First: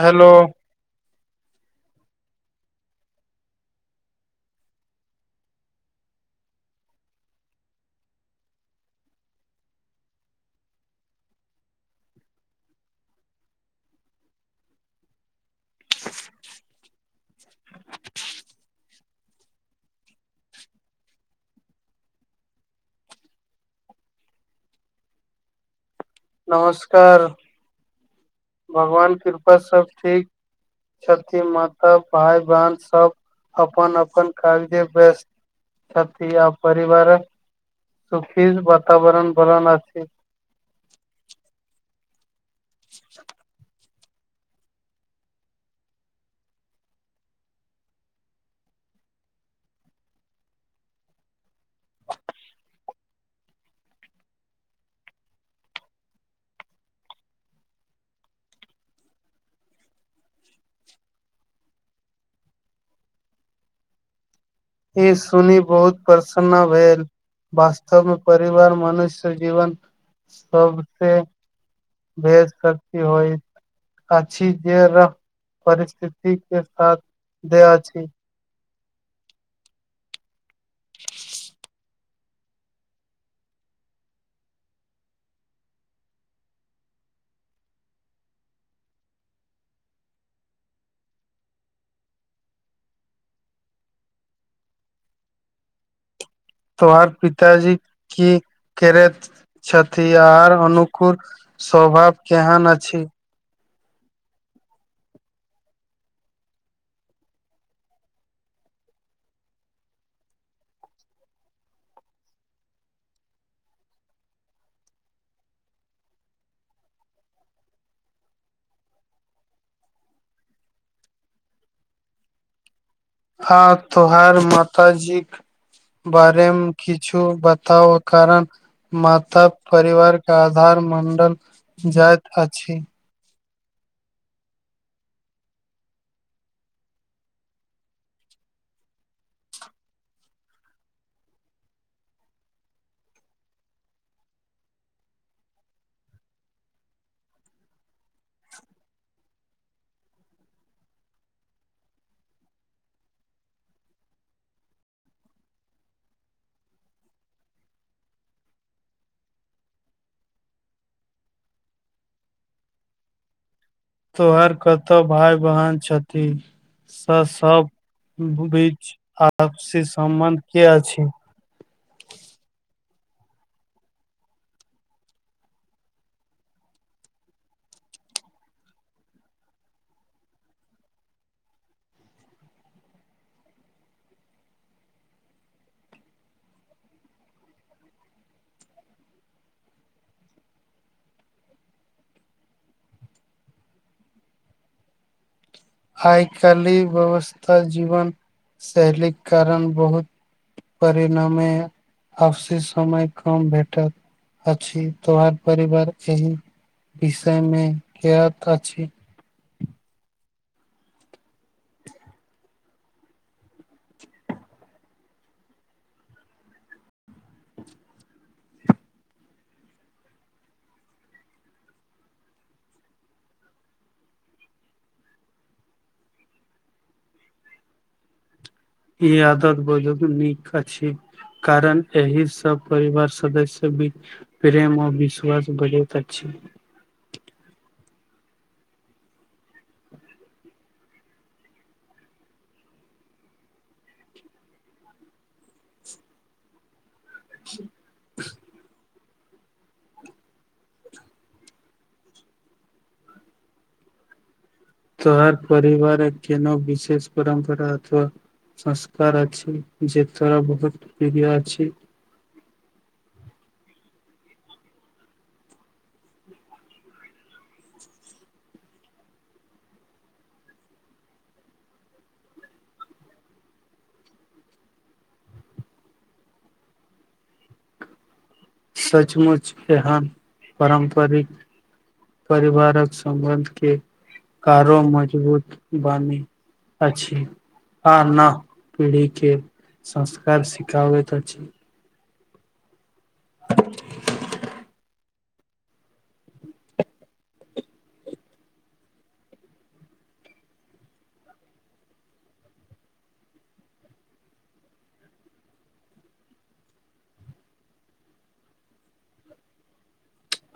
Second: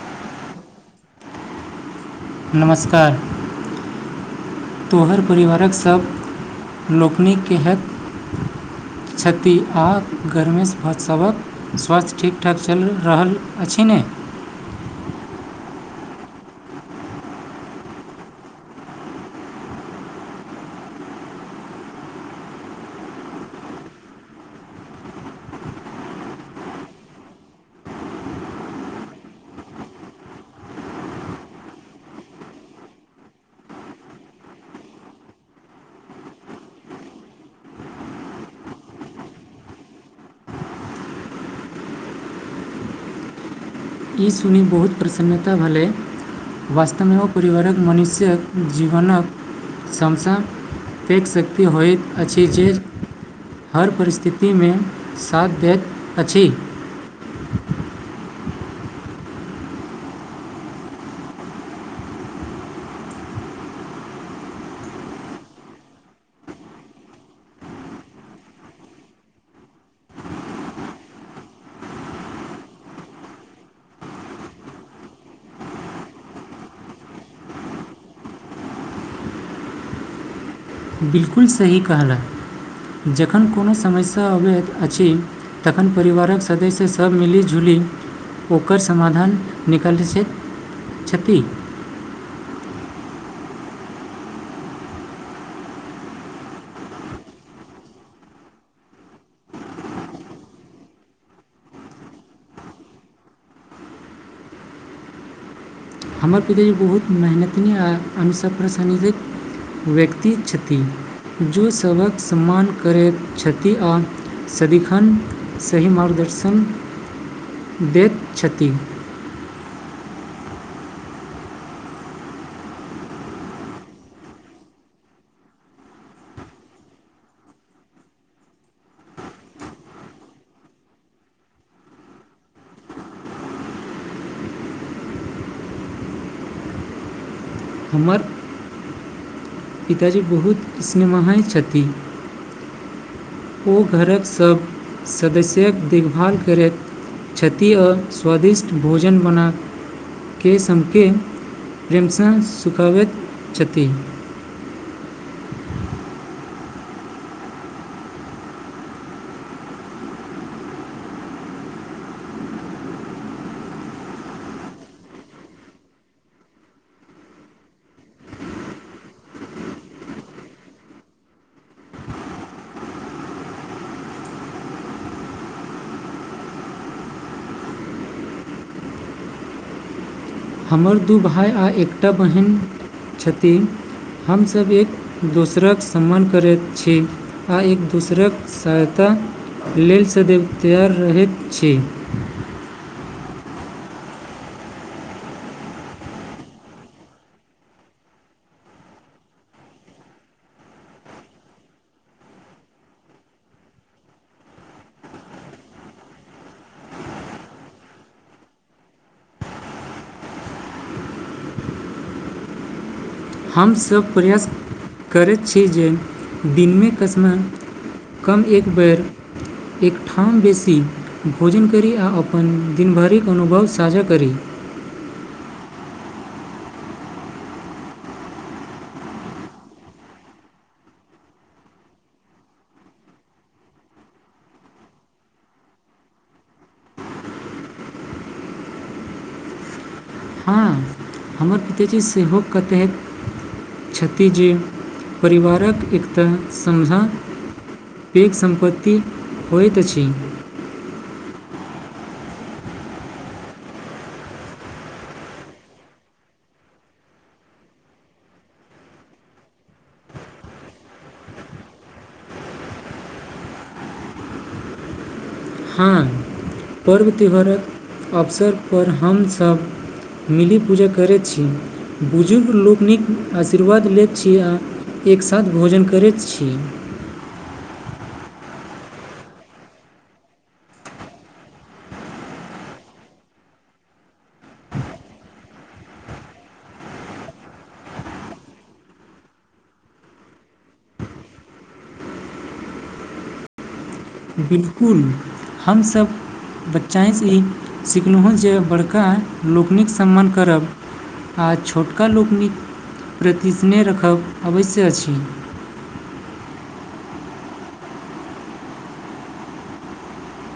Hello नमस्कार तोहर परिवारक सभ लोकनिकेँ हैत क्षति आ गर्मेश भत्सक स्वास्थ्य ठीकठाक चलि रहल अछि नै [inaudible] नमस्कार भगवान कृपा सब ठीक छथि माता भाय बहन सब अपन अपन काज में व्यस्त छथि आ परिवार सुखी वातावरण बलन आ छै [inaudible] ई सुनी बहुत प्रसन्नता भेलै वास्तव मे अो परिवारक मनुष्यक जीवन समसँ फेक शक्ति होइत अछि जे हर परिस्थिति मे साथ दैत अछि ई सुनि बहुत प्रसन्न भेल वास्तव मे परिवार मनुष्य जीवन सब सँ बेसी शक्ति होइत अछि जे वैह परिस्थिति के साथ दै अछि बिलकुल सही कहला जखन कोनो समस्या अबैत अछि तखन परिवारक सदस्य सभ मिलि-जुलि ओकर समाधान निकालि सकैत छथि तोहर पिताजी की करैत छथि आओर हुनकर स्वभाव केहन अछि हमर पिताजी बहुत मेहनति आ अनुशासन पसन्द व्यक्ति छथि जो सभक सम्मान करैत छथि आ सदिखन सही मार्गदर्शन दैत छथि आ तोहार माताजीक बारेमे किछु बताउ आ कारण माता परिवार केँ आधार मानल जाइत अछि हमर पिताजी बहुत सिनेमाहाइ छथि ओ घरक सभ सदस्यक देखभाल करैत छथि आओर स्वादिष्ट भोजन बना के सभकेँ प्रेमसँ सुखाबैत छथि तोहर कतहु भाय-बहिन छथिन से सभ बीच आपसी सम्बन्ध की अछि [inaudible] हमर दू भाय आ एकटा बहिन छथि हमसभ एक दोसरक सम्मान करैत छी आ एक दोसरक सहायता लेल सदैव तैयार रहैत छी आइ-काल्हि इ व्यवस्था जीवन शैलीक कारण बहुत परिण मे अपसी समय कम भेटैत अछि तोहर परिवारक एहि विषय मे ज्ञात अछि हमसभ प्रयास करैत छी जे दिनमे कस्म कम एक बेर एकठाम बैसी भोजन करी आ अपन दिनभरिक अनुभव साझा करी [inaudible] ई आदत बुझियौ की नीक अछि कारण एहिसँ परिवार सदस्यक बीच प्रेम आओर विश्वास बढ़ैत अछि [inaudible] हँ, हमर पिताजी सेहो कतेक छथि जे परिवारक एकता समझा पैघ सम्पत्ति होइत अछि तोहर परिवारक कोनो विशेष परम्परा अथवा संस्कार अछि जे तोरा बहुत प्रिय अछि हँ पर्व त्योहारक अवसरपर हमसभ मिली पूजा करैत छी बुजुर्ग लोकनिक आशीर्वाद लैत छी आ एक साथ भोजन करैत छी सचमुच एहन पारम्परिक परिवारक सम्बन्धकेँ कारो मजबूत बानि अछि आ न पीढ़ीकेँ संस्कार सिखाबैत अछि [inaudible] बिलकुल हमसभ बच्चाँ सँ ई सिखलहुँ जे बड़का लोकनिक सम्मान करब आ छोटका लोकनिक प्रति स्नेह रखब अवश्य अछि [inaudible]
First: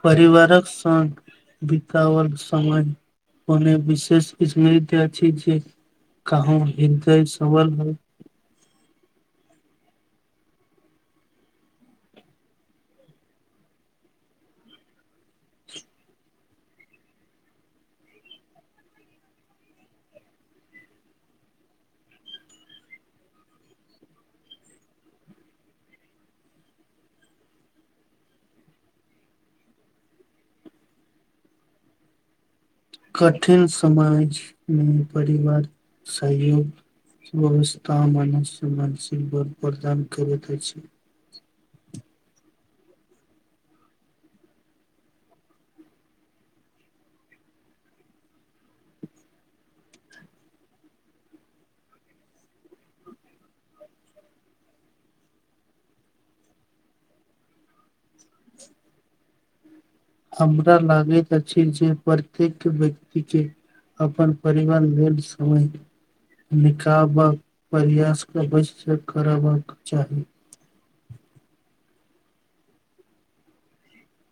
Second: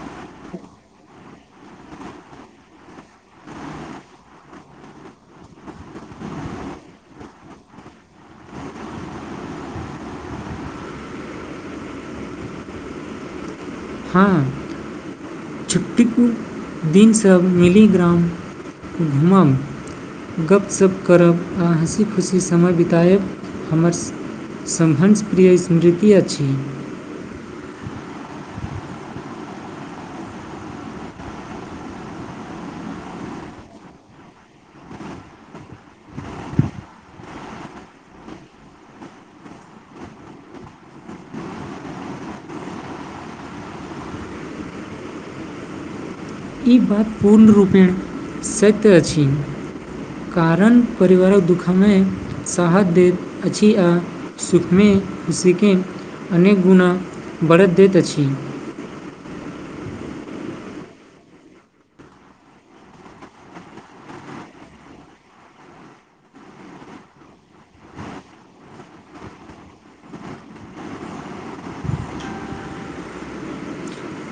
परिवारक संग बिताावल समय ओने विशेष स्मृति अछी जे कहूं हृदय सबवल है हँ छुट्टी पूर्व दिन सब मिली ग्राम घुमब गप्पशप करब आ हँसी खुशी समय बितायब हमर श्भर्ष प्र्रिय स्मृति अछि कठिन समाज मे परिवार सहयोग वथा मान्य मान प्रदान करैत छै [unintelligible] ई बात पूर्णरूपेण सत्य अछि। कारण परिवारक दुखमे साहस दैत अछि आ सुखमें [inaudible] अनेक गुणा बरत दैत अछि। हमरा लागैत अछि जे प्रत्येक व्यक्ति के अपन परिवार भेल समय निकाबक प्रयास अवश्य करबाक चाही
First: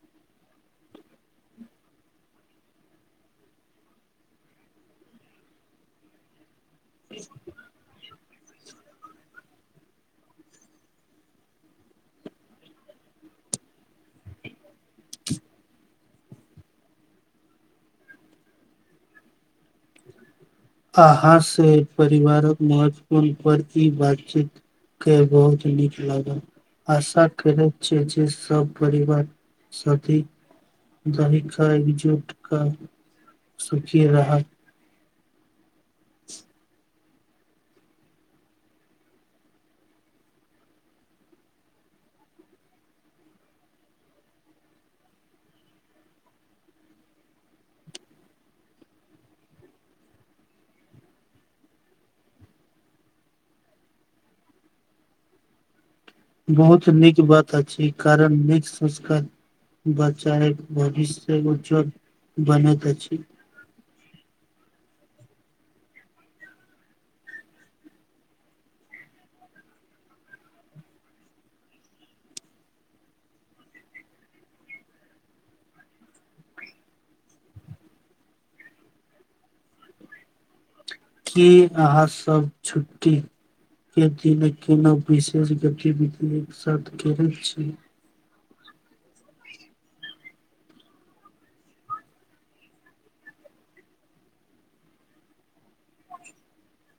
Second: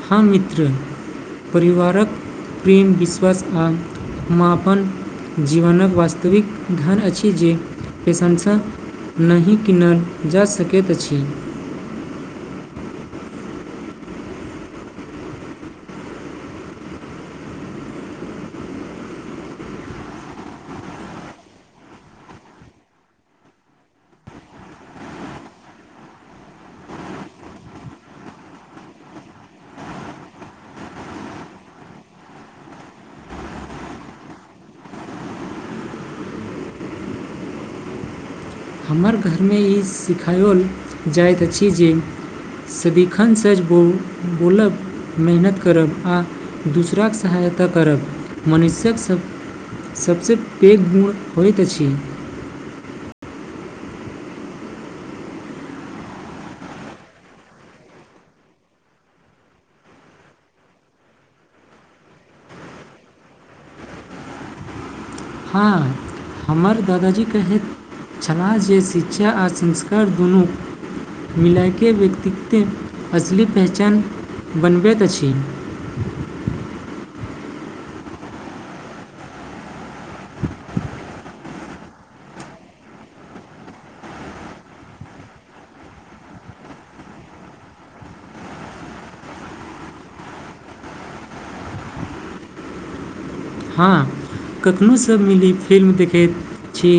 ह मित्र परिवारक प्रेम विश्वास आ आपन जीवनक वास्तविक धन अछि जे पैसा सँ नहि किनल जा सकैत अछि [inaudible] आहा से परिवारक महत्वपूर्ण पर इ बातचीत के बहुत नीक लागल आशा करैत छियै जे सब परिवार साथी दरिका एकजुट का सुखी रहा हमर घरमे ई सिखाओल जाइत अछि जे सदिखन सच बो बोलब मेहनत करब आ दूसरा के सहायता करब मनुष्यक सभ सभसँ पैघ गुण होइत अछि बहुत नीक बात अछि कारण नीक संस्कर बच्चा के भविष्य उज्जल बनैत अछि। [inaudible] हँ हमर दादाजी कहैत छलाह जे शिक्षा आ संस्कार दुनू मिलायके व्यक्तित्व असली पहचान बनबैत अछि। की अहाँसभ छुट्टी के दिन कोनो विशेष गतिविधि एक साथ करई छी? हँ कखनहु सभ मिली फिल्म देखैत छी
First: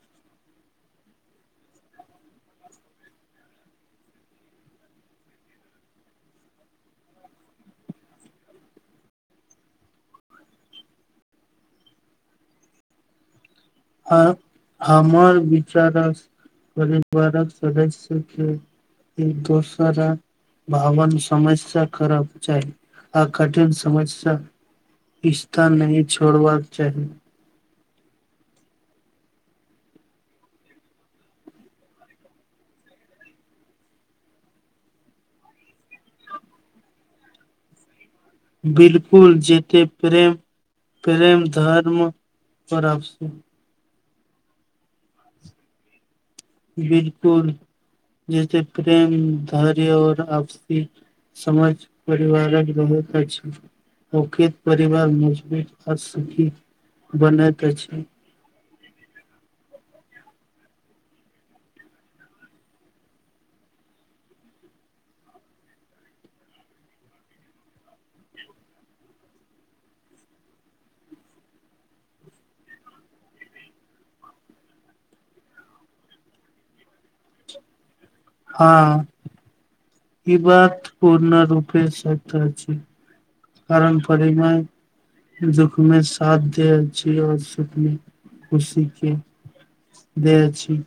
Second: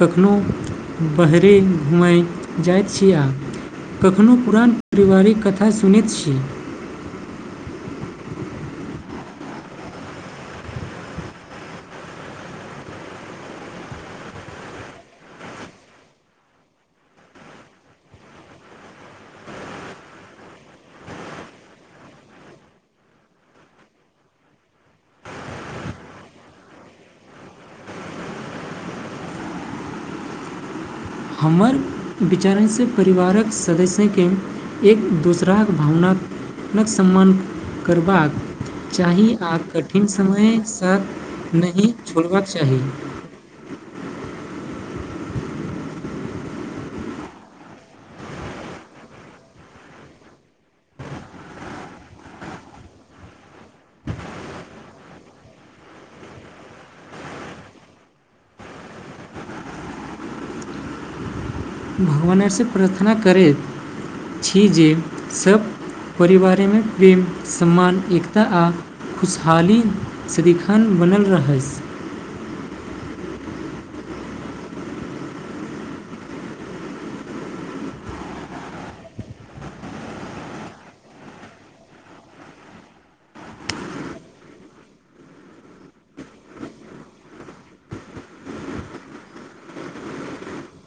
कखनोहु बहरी घूमैत जाइत छी आ कखनहु पुरान पारिवारिक कथा सुनैत छी। आ हमर विचार सँ परिवारक सदस्य के एक दोसरा भावन समझ स करक चाही आ कठिन समझ सँ रिश्ता नहिं छोड़बाक चाही। हमर विचारणसँ परिवारक सदस्यके एक दोसराक भावनााक सम्मान करबाक चाही बिलकुल आ जेते कठिन प्रेम समयसँ प्रेम नहि धर्म छोड़बाक चाही। और आपसी बिलकुल जेसे प्रेम धैर्य और आपसी समझ परिवारक बहुत अच्छा औकित परिवार मजबूत आ सुखी बनैत अछि। भगवानसँ प्रार्थना करैत छी जे सभ परिवारमे प्रेम सम्मान एकता आ खुशहाली सदिखन बनल रह हँ ई बात पुर्ण रूपे सत्य अछि। कारण [unintelligible] दुःख मे साथ दे छी ओर सुखने खुशी के दे अछि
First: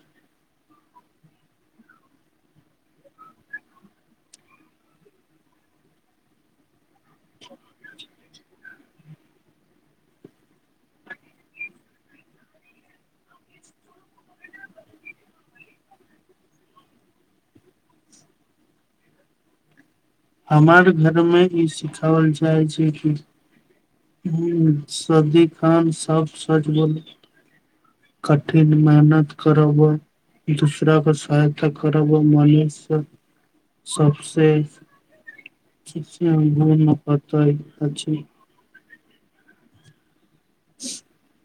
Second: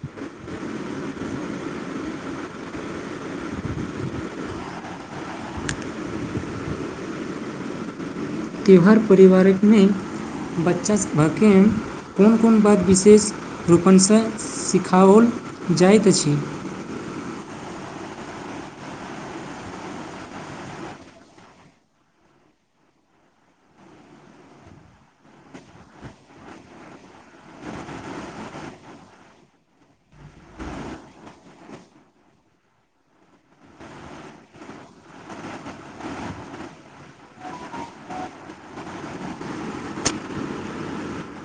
त्यौहार परिवारक नहि बच्चा सभके कोन कोन बात विशेष रूपणसँ सिखाओल जाइत अछि हमर घरमे ई सिखओल जाइ छै कि ह शदीखान सब सच बोल कठिन मेहनत करबबै दूसरा को सहायता करब ओ मनुष्य सबसे [unintelligible] [unintelligible]